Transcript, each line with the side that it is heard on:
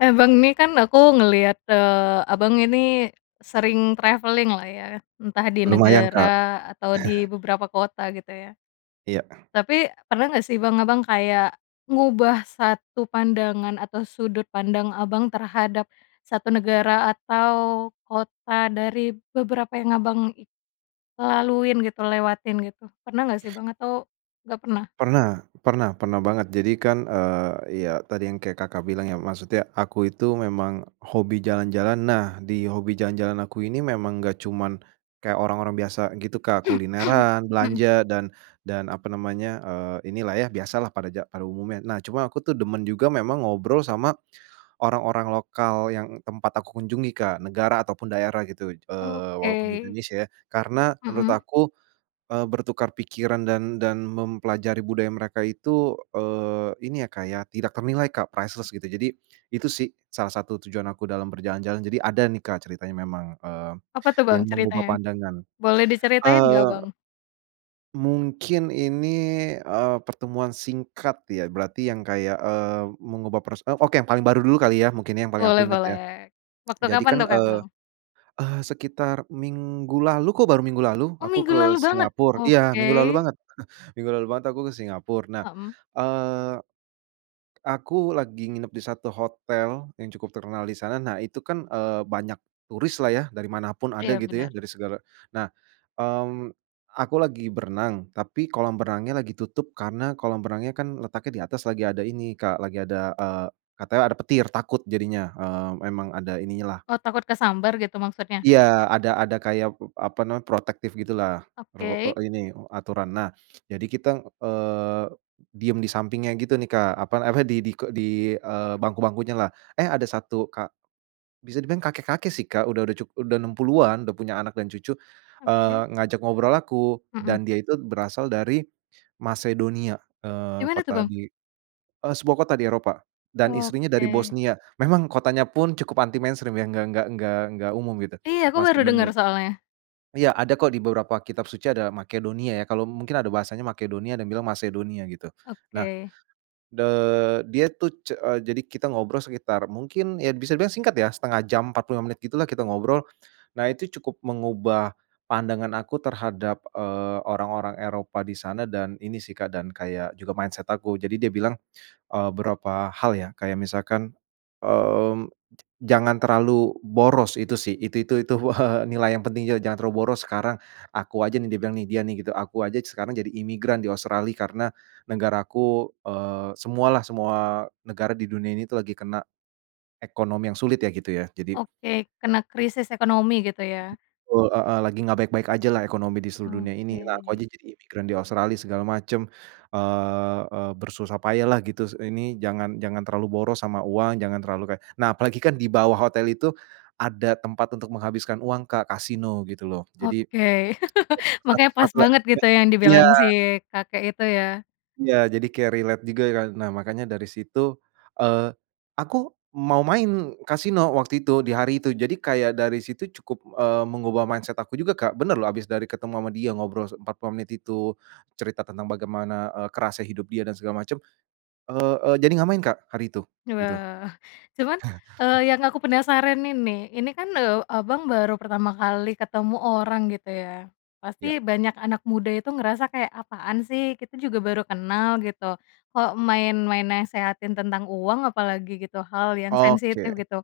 left: Eh, Bang ini kan aku ngeliat, eee, Abang ini sering traveling-lah ya, entah di
right: Lumayan
left: negara
right: Kak.
left: atau di beberapa kota gitu ya.
right: Iya.
left: Tapi pernah nggak sih, Bang, Abang kayak ngubah satu pandangan atau sudut pandang Abang terhadap satu negara atau kota dari beberapa yang Abang laluin gitu, lewatin gitu, pernah nggak sih Bang, atau nggak pernah?
right: Pernah, pernah pernah banget. Jadi kan, eee, ya tadi yang kayak Kakak bilang ya, maksudnya aku itu memang hobi jalan-jalan. Nah, di hobi jalan-jalan aku ini memang enggak cuma, kayak orang-orang biasa gitu, Kak, kulineran,
left: Hmm.
right: belanja, dan dan apa namanya, eee, inilah ya, biasalah pada ja pada umumnya. Nah, cuma aku tuh demen juga memang ngobrol sama orang-orang lokal yang tempat aku kunjungi, Kak, negara ataupun daerah gitu, eee walaupun di
left: Oke.
right: Indonesia ya, karena menurut
left: Mhm.
right: aku, eee, bertukar pikiran dan dan mempelajari budaya mereka itu, eee, ini ya, Kak, ya, tidak ternilai Kak, priceless gitu. Jadi itu sih, salah satu tujuan aku dalam berjalan-jalan, jadi ada nih, Kak, ceritanya memang, eee,
left: Apa tuh, Bang,
right: yang mengubah
left: ceritanya?
right: pandangan.
left: Boleh diceritain nggak, Bang?
right: Eee mungkin ini, eee, pertemuan singkat ya, berarti yang kayak, eee, mengubah pros oke, yang paling baru dulu kali ya, mungkin yang paling aku
left: Boleh
right: ingat ya.
left: boleh waktu
right: Jadi
left: kapan
right: kan,
left: tuh kah,
right: eee,
left: Bang?
right: eh, sekitar minggu lalu kok baru minggu lalu
left: Oh
right: aku
left: minggu
right: ke
left: lalu banget?
right: Singapura, iya
left: Oke.
right: minggu lalu banget. Minggu lalu banget aku ke Singapura, nah,
left: Hmm.
right: eee aku lagi nginep di satu hotel yang cukup terkenal di sana, nah itu kan, eee, banyak turis lah ya, dari mana pun ada
left: Iya
right: gitu ya,
left: bener.
right: dari segala, nah, mmm, aku lagi berenang, tapi kolam renangnya lagi tutup karena kolam renangnya kan letaknya di atas lagi ada ini Kak, lagi ada, eee, katanya ada petir takut jadinya, eee, emang ada ininya lah.
left: Oh, takut kesambar gitu maksudnya?
right: Iya, ada ada kayak, eee, apa namanya, protektif gitulah, rul
left: Oke.
right: eee ini, eee, aturan. Nah, jadi kita eee, diam di sampingnya gitu nih Kak, apa, apa di di ko di, eee, bangku-bangkunya lah, eh, ada satu ka bisa dibilang kakek-kakek sih, Kak, udah udah cukup, udah 60-an udah punya anak dan cucu, eee,
left: Oke.
right: ngajak ngobrol aku
left: Heeh.
right: dan dia itu berasal dari Macedonia, eee,
left: Gimana tuh,
right: kota
left: Bang?
right: di, eee, sebuah kota di Eropa, dan istrinya dari
left: Oke.
right: Bosnia, memang kotanya pun cukup anti mainstream ya, enggak enggak enggak enggak umum gitu,
left: Iya aku baru denger
right: Macedonia.
left: soalnya.
right: Iya ada kok, di beberapa kitab suci ada Makedonia ya, kalau mungkin ada bahasanya Makedonia, ada yang bilang Macedonia gitu. Nah,
left: Oke.
right: de dia tuh ce jadi kita ngobrol sekitar mungkin, ya bisa dibilang singkat ya, 0,5 jam, 45 menit gitulah, kita ngobrol. Nah, itu cukup mengubah pandangan aku terhadap, eee, orang-orang Eropa di sana dan ini sih, Kak, dan kayak juga mindset aku. Jadi, dia bilang, eee, berapa hal ya, kayak misalkan, mmm, "Jangan terlalu boros," itu sih, itu itu itu, nilai yang penting juga, "Jangan terlalu boros sekarang. Aku aja nih," dia bilang nih, dia nih gitu, "aku aja sekarang jadi imigran di Australia karena negara aku, eee, semualah, semua negara di dunia ini tuh lagi kena ekonomi yang sulit ya, gitu ya," jadi
left: Oke kena krisis ekonomi gitu ya.
right: Wa heeh, "lagi gak baik-baik ajalah ekonomi di seluruh dunia ini, lah aku aja
left: Oke.
right: jadi imigran di Australia, segala macem, eee eee, bersusah payah lah gitu, ini jangan jangan terlalu boros sama uang, jangan terlalu kayak." Nah, apalagi kan di bawah hotel itu, ada tempat untuk menghabiskan uang, Kak, Kasino gitu loh, jadi,,
left: Oke, makanya pas banget
right: [unintelligible]
left: gitu yang
right: iya.
left: dibilang si kakek itu ya?
right: Iya jadi kaya relate juga kan, nah makanya dari situ, eee, aku mau main Kasino waktu itu di hari itu, jadi kayak dari situ cukup, eee, mengubah mindset aku juga Kak, bener loh habis dari ketemu sama dia ngobrol 45 menit itu, cerita tentang bagaimana, eee, kerasnya hidup dia dan segala macam, eee eee, jadi enggak main, Kak, hari itu gitu.
left: Wah, cuman, eee, yang aku penasaran ini, ini kan, eee, Abang baru pertama kali ketemu orang gitu ya,
right: Iya.
left: pasti banyak anak muda itu ngerasa kayak, "Apaan sih? Kita juga baru kenal gitu kok main main nasehatin tentang uang apalagi gitu hal yang
right: Oke.
left: sensitif." Gitu,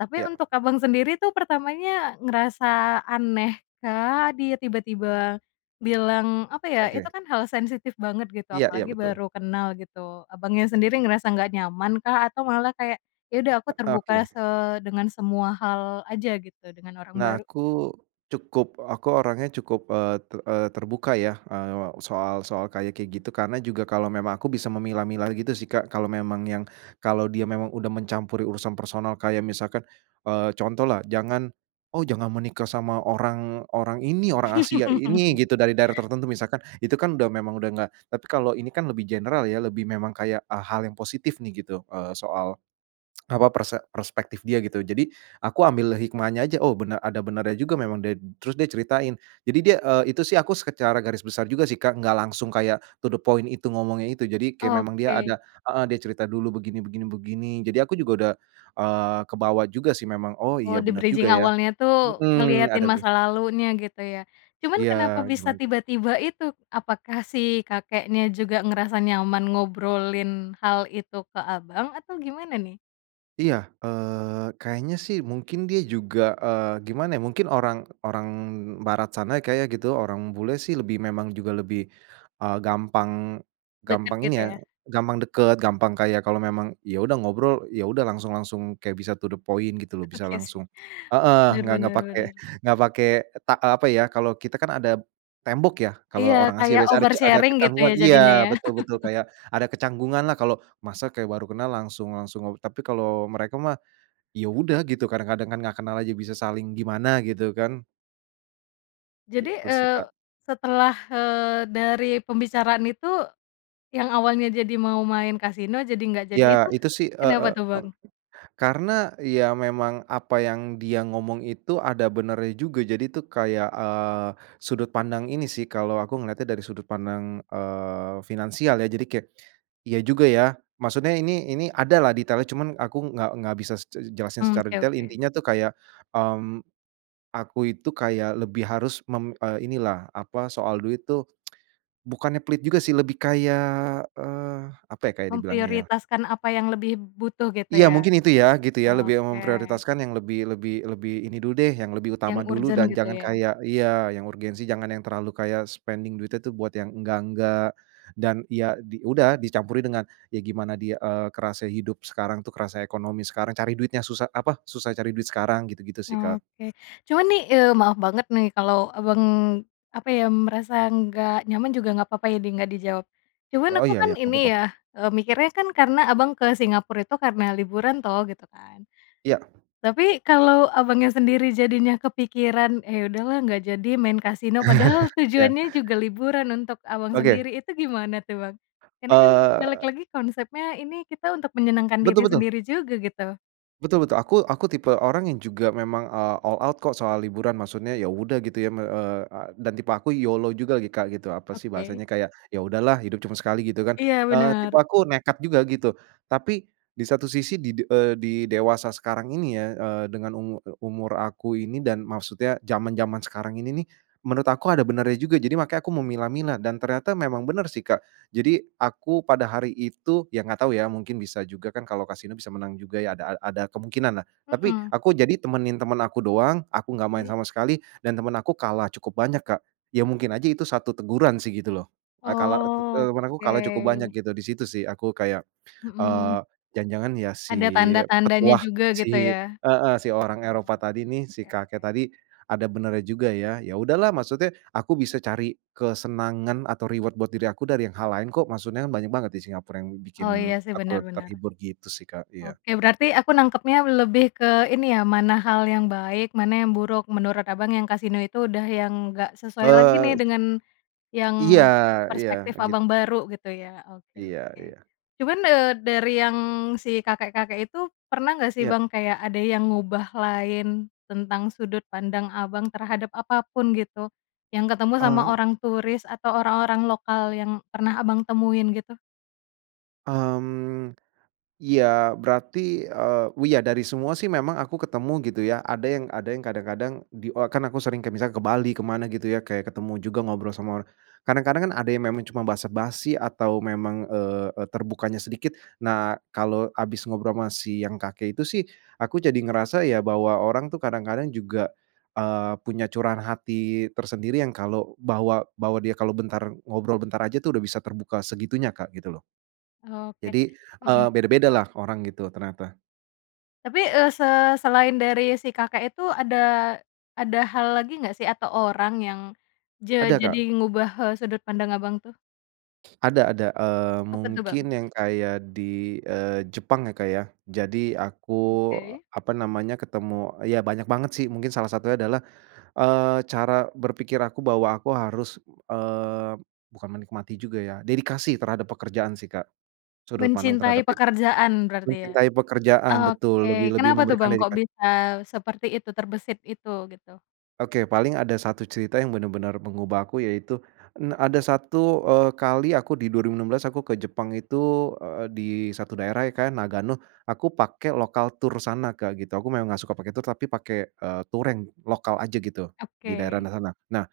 left: tapi
right: Ya.
left: untuk Abang sendiri tuh pertamanya ngerasa aneh kah, dia tiba-tiba bilang apa ya, itu
right: Oke.
left: kan hal sensitif banget gitu
right: Iya iya
left: apalagi
right: betul.
left: baru kenal gitu, Abangnya sendiri ngerasa enggak nyaman kah, atau malah kayak, "Ya udah aku terbuka
right: Oke.
left: se dengan semua hal aja gitu dengan orang
right: Nah,
left: baru."?
right: aku cukup aku orangnya cukup, eee, te eee, terbuka, ya, eee, soal soal kayak kayak gitu. Karena juga kalau memang aku bisa memilah-milah gitu sih, Kak. Kalau memang yang kalau dia memang udah mencampuri urusan personal kayak misalkan, eee, contohlah, "Jangan oh jangan menikah sama orang orang ini, orang Asia ini gitu dari daerah tertentu," misalkan itu kan udah memang udah enggak, tapi kalau ini kan lebih general ya lebih memang kayak, e hal yang positif nih gitu, eee, soal apa perse perspektif dia gitu, jadi aku ambil hikmahnya aja, oh benar, oh ada benarnya juga memang ded terus dia ceritain, jadi dia, eee, itu sih aku secara garis besar juga sih, Kak, gak langsung kayak to the point itu ngomongnya itu. Jadi, kayak memang dia
left: Oke.
right: ada heeh dia cerita dulu begini begini begini, jadi aku juga udah, eee, kebawa juga sih memang, "Oh
left: Oh,
right: iya bener juga
left: di-bridging
right: ya,"
left: awalnya tuh,
right: heeh,
left: ngeliatin
right: ada ben
left: masa lalunya gitu ya? Cuman
right: Iya,
left: kenapa bisa
right: gimana?
left: tiba-tiba itu? Apakah si kakeknya juga ngerasa nyaman ngobrolin hal itu ke Abang, atau gimana nih?
right: Iya. Eee, kayaknya sih, mungkin dia juga, eee, gimana ya, mungkin orang orang barat sana kayaknya gitu, orang bule sih lebih memang juga lebih, eee, gampang,
left: Deket
right: gampang ini
left: gitu
right: ya,
left: ya?
right: gampang deket, gampang kayak kalau memang ya udah ngobrol ya udah langsung langsung kayak bisa to the point gitu loh. Bisa
left: Oke sih.
right: langsung heeh,
left: Bener
right: nggak nggak
left: bener
right: pake
left: bener.
right: nggak pake ta eee, apa ya, kalau kita kan ada, tembok ya kalau
left: Iya
right: orang Asia
left: kayak
right: biasanya ada ca ada
left: oversharing gitu
right: kecanggungan,
left: ya jadinya
right: iya,
left: ya?
right: betul betul kayak ada kecanggungan lah kalau masa kayak baru kenal langsung langsung, tapi kalau mereka mah, ya udah gitu kadang-kadang kan gak kenal aja bisa saling gimana gitu kan.
left: Jadi,
right: Gitu sih,
left: eee,
right: Kak.
left: setelah, eee, dari pembicaraan itu yang awalnya jadi mau main kasino jadi nggak jadi
right: Iya,
left: itu
right: itu sih, eee
left: kenapa
right: eee,
left: tuh,
right: e
left: Bang?
right: karena, ya memang apa yang dia ngomong itu, ada benernya juga. Jadi tuh kayak, eee, sudut pandang ini sih, kalau aku ngelihatnya dari sudut pandang, eee, finansial, ya. Jadi kayak, iya juga ya. Maksudnya ini ini ada lah detailnya, cuma aku nggak nggak bisa se jelasin
left: Mmm,
right: secara
left: oke
right: detail.
left: oke.
right: Intinya tuh kayak, mmm, aku itu kayak lebih harus mem eee, inilah, apa, soal duit tuh, bukannya pelit juga sih lebih kayak, eee, apa ya kayak dibilangnya ya?
left: Memprioritaskan apa yang lebih butuh gitu
right: Iya,
left: ya?
right: mungkin itu ya, gitu ya lebih
left: Oke.
right: memprioritaskan yang lebih lebih lebih ini dulu deh yang lebih utama
left: Yang
right: dulu,
left: urgen,
right: dan
left: gitu
right: jangan
left: ya?
right: kayak iya yang urgensi jangan yang terlalu kayak spending duitnya itu buat yang enggak-enggak, dan ya di udah dicampurin dengan ya gimana dia, eee, kerasa hidup sekarang tuh, kerasa ekonomi sekarang cari duitnya susah, apa, susah cari duit sekarang gitu-gitu sih Kak.
left: Oke. Cuma nih, eee, maaf banget nih kalau Abang, apa ya, merasa nggak nyaman juga nggak apa-apa ya di nggak dijawab, cuman
right: Oh,
left: aku
right: iya
left: kan
right: iya nggak
left: ini
right: apa-apa.
left: ya, eee, mikirnya kan karena Abang ke Singapura itu karena liburan toh, gitu kan?
right: Iya.
left: Tapi kalau Abangnya sendiri jadinya kepikiran, "Ya udahlah nggak jadi main kasino," padahal
right: Iya.
left: tujuannya juga liburan untuk Abang
right: Oke.
left: sendiri, itu gimana tuh, Bang? Karena kan balik
right: Eee.
left: lagi konsepnya ini kita untuk menyenangkan
right: Betul
left: diri
right: betul.
left: sendiri juga gitu.
right: Betul betul, aku aku tipe orang yang juga memang, eee, all out kok soal liburan maksudnya ya udah gitu ya eee, e dan tipe aku YOLO juga gitu, Kak, apa sih bahasanya
left: Oke.
right: kayak, ya udahlah hidup cuma sekali gitu kan,
left: Iya,
right: eee, tipe
left: bener.
right: aku nekat juga gitu. Tapi di satu sisi di de eee, di dewasa sekarang ini ya, eee, dengan umur, e umur aku ini dan maksudnya zaman-zaman sekarang ini nih, menurut aku ada benarnya juga jadi makanya aku memilah-milah dan ternyata memang benar sih, Kak. Jadi, aku pada hari itu ya gak tau ya, mungkin bisa juga kan kalau Kasino bisa menang juga ya ada ada kemungkinanlah, tapi
left: Hmm.
right: aku jadi temenin teman aku doang, aku gak main
left: Oke.
right: sama sekali dan teman aku kalah cukup banyak Kak, ya mungkin aja itu satu teguran sih gitu loh. Eee kalah eee, tet
left: Oh,
right: temen aku kalah cukup banyak
left: oke.
right: gitu di situ sih aku kayak,
left: Hmm.
right: eee, jangan-jangan ya si
left: Ada tanda-tandanya
right: petuah
left: juga gitu
right: si
left: ya?
right: heeh si orang Eropa tadi nih, si kakek tadi, ada benarnya juga ya. Ya udahlah maksudnya aku bisa cari kesenangan atau reward buat diri aku dari yang hal lain kok maksudnya banyak banget di Singapura yang bikin
left: Oh, iya sih
right: aku
left: bener bener.
right: terhibur gitu sih, Kak, iya.
left: Oke, berarti aku nangkepnya lebih ke ini ya, mana hal yang baik, mana yang buruk menurut Abang, yang kasino itu udah yang nggak sesuai lagi
right: Eee
left: nih dengan
right: Iya,
left: yang
right: iya,
left: perspektif
right: gitu.
left: Abang baru gitu ya. Oke
right: Iya
left: oke.
right: iya.
left: Cuman, eee, dari yang si kakek-kakek itu pernah nggak sih
right: Ya.
left: Bang, kayak ada yang ngubah lain, tentang sudut pandang Abang, terhadap apa pun gitu? Yang ketemu sama
right: Eee.
left: orang turis atau orang-orang lokal yang pernah Abang temuin gitu?
right: Mmm. Iya, berarti, eee, iya dari semua sih, memang aku ketemu gitu ya, ada yang ada yang kadang-kadang di e kan aku sering kayak misalnya ke Bali, ke mana gitu ya, kayak ketemu juga ngobrol sama orang. Kadang-kadang kan ada yang memang cuma basa-basi atau memang, eee eee, terbukanya sedikit. Nah, kalau habis ngobrol sama si yang kakek itu sih, aku jadi ngerasa ya, bahwa orang tuh kadang-kadang juga, eee, punya curahan hati tersendiri yang kalau bahwa bahwa dia kalau bentar ngobrol bentar aja tuh udah bisa terbuka segitunya, Kak, gitu loh.
left: Oke.
right: Jadi, eee,
left: Hmm.
right: beda-bedalah orang gitu ternyata.
left: Tapi, eee, se selain dari si kakek itu ada, ada hal lagi nggak sih? Atau orang yang ja
right: Ada
left: jadi
right: Kak.
left: ngubah e sudut pandang Abang tuh?
right: Ada ada, mmm,
left: Apa tuh Bang?
right: mungkin yang kaya di, eee, Jepang ya, Kak, ya? Jadi aku
left: Oke.
right: apa namanya, ketemu ya banyak banget sih, mungkin salah satunya adalah, eee, cara berpikir aku bahwa aku harus, eee, bukan menikmati juga ya, dedikasi terhadap pekerjaan sih, Kak, sudut pandang terhadap
left: Mencintai
right: itu.
left: pekerjaan berarti ya?
right: Mencintai pekerjaan betul. Lebih
left: Oke,
right: lebih
left: kenapa tuh
right: memberikan
left: Bang, kok
right: dedika
left: bisa seperti itu terbesit itu, gitu?
right: Oke, paling ada satu cerita yang benar-benar mengubah aku yaitu, en ada satu eee, kali aku di 2016 aku ke Jepang itu, eee, di satu daerah ya Kak, ya, Nagano, Aku pakai lokal tur sana Kak, gitu. Aku memang gak suka pakai tur, tapi pakai eee, tur yang lokal aja gitu di daerah
left: Oke.
right: Nagano. Nah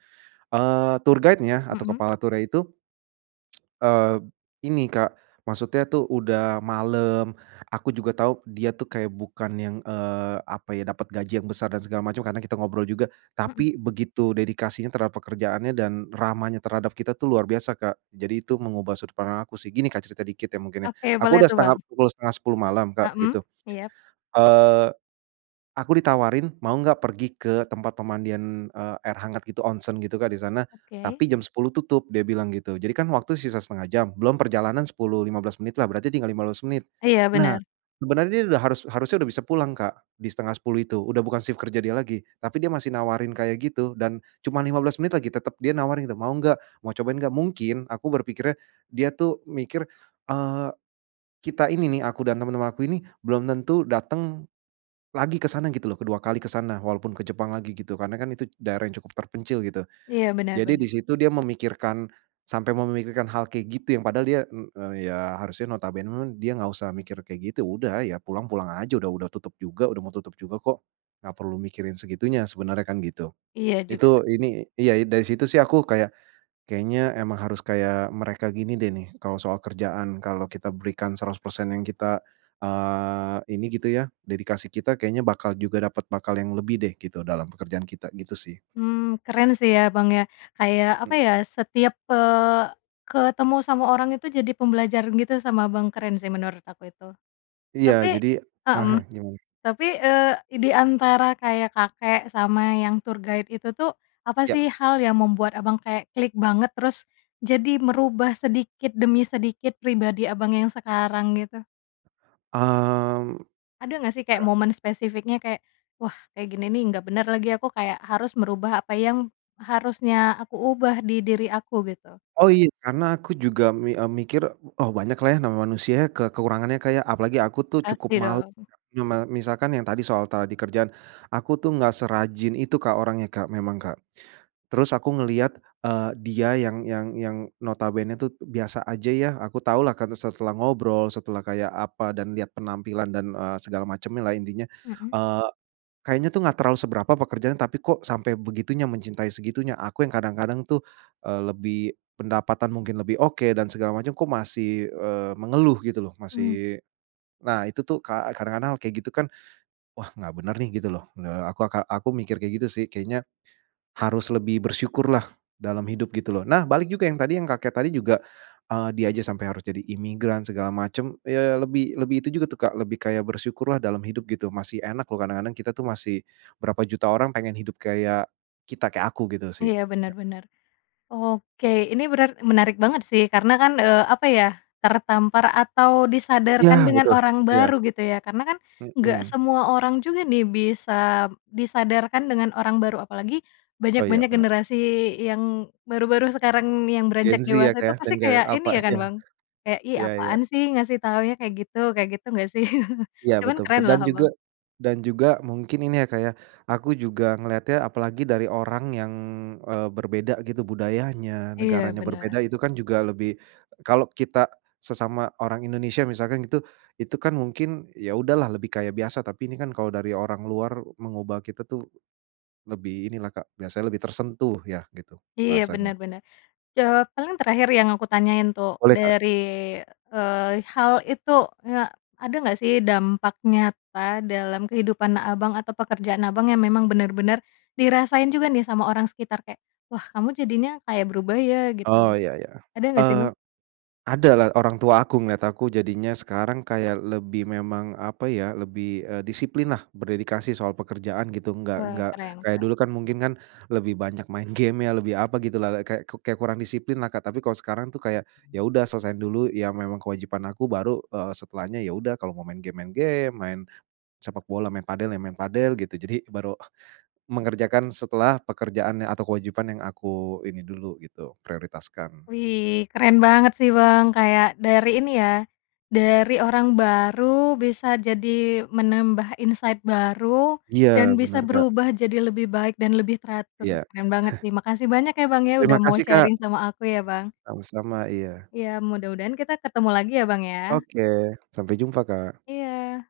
right: eee, tour guide-nya atau
left: Hmm.
right: kepala turnya itu eee, ini, Kak. Maksudnya tuh udah malam, aku juga tahu, dia tuh kayak bukan yang, eee, apa ya, dapat gaji yang besar dan segala macam, karena kita ngobrol juga.
left: Hmm.
right: Tapi begitu dedikasinya terhadap pekerjaannya dan ramahnya terhadap kita tuh luar biasa, Kak. Jadi itu mengubah sudut pandang aku sih, gini Kak cerita dikit ya mungkin ya.
left: Oke,
right: Aku
left: boleh
right: sudah
left: tuh,
right: setengah
left: Bang.
right: pukul 09:30 malam, Kak
left: Hmm.
right: itu.
left: Iya?
right: Eee, aku ditawarin, "Mau enggak pergi ke tempat pemandian, eee, air hangat gitu, onsen?" Gitu Kak, di sana.
left: Oke.
right: Tapi jam 10.00 tutup, dia bilang gitu. Jadi kan waktu sisa 0,5 jam, belum perjalanan 10, 15 menitlah, berarti tinggal 15 menit.
left: Iya
right: Nah,
left: bener.
right: sebenarnya dia udah harus harusnya sudah bisa pulang Kak, di 09:30 itu, udah bukan sif kerja dia lagi, tapi dia masih nawarin kayak gitu, dan cuma 15 menit lagi, tetap dia nawarin itu, "Mau enggak? Mau cobain enggak?" Mungkin aku berpikirnya dia tuh mikir, eee, kita ini nih, aku dan teman-teman aku ini belum tentu datang lagi ke sana gitu loh, kedua kali ke sana walaupun ke Jepang lagi gitu, karena kan itu d daerah yang cukup terpencil gitu.
left: Iya, bener
right: Jadi
left: bener.
right: di situ, dia memikirkan sampai memikirkan hal kayak gitu yang padahal dia, e eee, ya harusnya notabene, dia nggak usah mikir kayak gitu, udah ya pulang, pulang aja, udah udah tutup juga, udah mau tutup juga kok, gak perlu mikirin segitunya sebenarnya kan gitu.
left: Iya juga betul.
right: Itu, ini iya dari situ sih, aku kayak, kayaknya emang harus kayak mereka gini deh nih, kalau soal kerjaan kalau kita berikan 100% yang kita, eee, ini gitu ya, dedikasi kita kayaknya bakal juga dapat bakal yang lebih deh, gitu dalam pekerjaan kita gitu sih.
left: Mmm, keren sih ya, Bang, ya, kayak apa
right: Eee
left: ya, setiap eee, ketemu sama orang itu jadi pembelajaran gitu sama Abang, keren sih menurut aku itu.
right: Iya
left: Tapi
right: jadi, ah
left: mhm,
right: hah gimana?
left: tapi, eee, di antara kayak kakek sama yang tour guide itu tuh, apa sih
right: Ya.
left: hal yang membuat Abang kayak klik banget terus jadi merubah sedikit demi sedikit pribadi Abang yang sekarang gitu?
right: Mmm.
left: Ada nggak sih kayak
right: Kak
left: momen spesifiknya kayak, "Wah kayak gini nih nggak bener lagi, aku kayak harus merubah apa yang harusnya aku ubah di diri aku," gitu?
right: Oh, iya karena aku juga mi eee, mikir, oh banyaklah ya namanya manusia ke kekurangannya ya, Kak, ya, apalagi aku tuh cukup
left: Pasti
right: malu
left: dong.
right: me misalkan yang tadi soal tadi kerjaan, aku tuh enggak serajin itu, Kak, orangnya, Kak, memang, Kak. Terus aku ngelihat, eee, dia yang yang yang, notabene tu biasa aja ya, aku tahulah karena setelah ngobrol, setelah kayak apa dan lihat penampilan dan, eee, segala macemnya lah, intinya,
left: Heeh.
right: eee, kayaknya tuh gak terlalu seberapa pekerjaan tapi kok sampai begitunya, mencintai segitunya, aku yang kadang-kadang tuh, eee, lebih pendapatan mungkin lebih, oke, dan segala macam kok masih, eee, mengeluh gitu loh,
left: Mmm.
right: masih nah itu tuh ka kadang-kadang kayak gitu kan, wah gak bener nih gitu loh. Eee, aku aka aku mikir kayak gitu sih, kayaknya harus lebih bersyukurlah dalam hidup gitu loh. Nah, balik juga yang kakek tadi juga, eee, dia aja sampai harus jadi imigran segala macam, ya lebih lebih itu juga tuh, Kak, lebih kayak bersyukurlah dalam hidup gitu, masih enak loh, kadang-kadang kita tuh masih berapa juta orang pengen hidup kayak kita, kayak aku gitu sih.
left: Iya bener bener. Oke, ini benar menarik banget sih, karena kan, eee, apa ya, tertampar atau
right: Iya
left: disadarkan dengan
right: betul.
left: orang
right: Iya.
left: baru gitu ya karena kan nggak
right: Hmm.
left: semua orang juga nih, bisa, disadarkan dengan orang baru apalagi
right: Oh, iya
left: banyak-banyak
right: bener.
left: generasi yang baru-baru sekarang yang
right: Gen
left: beranjak
right: Z ya,
left: dewasa
right: Kak,
left: itu
right: ya? Dan
left: pasti
right: gen
left: kayak ini
right: Alpha?
left: ya kan
right: Iya.
left: Bang, kayak, "Ih
right: Iya iya.
left: apaan sih ngasih taunya kayak gitu," kayak gitu nggak sih?
right: Ya,
left: Cuman
right: betul
left: keren
right: betul
left: loh
right: dan juga
left: Abang.
right: dan juga mungkin ini ya, Kak, ya, aku juga ngelihatnya apalagi dari orang yang, eee, berbeda gitu budayanya,
left: Iya
right: negaranya
left: bener.
right: berbeda itu kan juga lebih kalau kita sesama orang Indonesia misalkan gitu, itu kan mungkin, ya udahlah lebih kayak biasa tapi ini kan kalau dari orang luar mengubah kita tuh lebih inilah, Kak, biasanya lebih tersentuh ya gitu,
left: Iya
right: bahasanya.
left: bener bener, jawaban terakhir yang aku tanyain tuh,
right: Boleh, Kak.
left: dari, eee, hal, itu kayak, ada nggak sih dampak nyata dalam kehidupan Abang atau pekerjaan Abang yang memang bener-bener dirasain juga nih sama orang sekitar kayak, "Wah kamu jadinya kayak berubah ya?" Gitu.
right: Oh, iya iya.
left: Ada nggak sih
right: Eee,
left: Bang?
right: ada lah orang tua aku, ngeliat aku jadinya sekarang kayak lebih memang apa ya, lebih, eee, disiplinlah berdedikasi soal pekerjaan gitu, enggak
left: Wah,
right: enggak
left: keren
right: kayak
left: keren.
right: dulu kan mungkin kan lebih banyak main gamenya, lebih apa gitulah, kayak kayak kurang disiplinlah, Kak. Tapi kalau sekarang tuh, kayak ya udah selesaiin dulu ya memang kewajiban aku baru, eee, setelahnya, ya udah kalau mau main game main game, main sepak bola, main padel, ya main padel, gitu. Jadi baru mengerjakan setelah pekerjaannya atau kewajiban yang aku ini dulu gitu prioritaskan.
left: Wih, keren banget sih Bang, kayak dari ini ya, dari orang baru bisa jadi menambah insight baru
right: Iya
left: dan bisa
right: benar, Kak.
left: berubah jadi lebih baik dan lebih teratur,
right: Iya.
left: keren banget sih. Makasih banyak ya Bang ya
right: Terima
left: udah mau
right: kasih,
left: sharing
right: Kak.
left: sama aku ya Bang.
right: Sama-sama, iya.
left: Iya mudah-mudahan kita ketemu lagi ya, Bang, ya.
right: Oke, sampai jumpa, Kak.
left: Iya.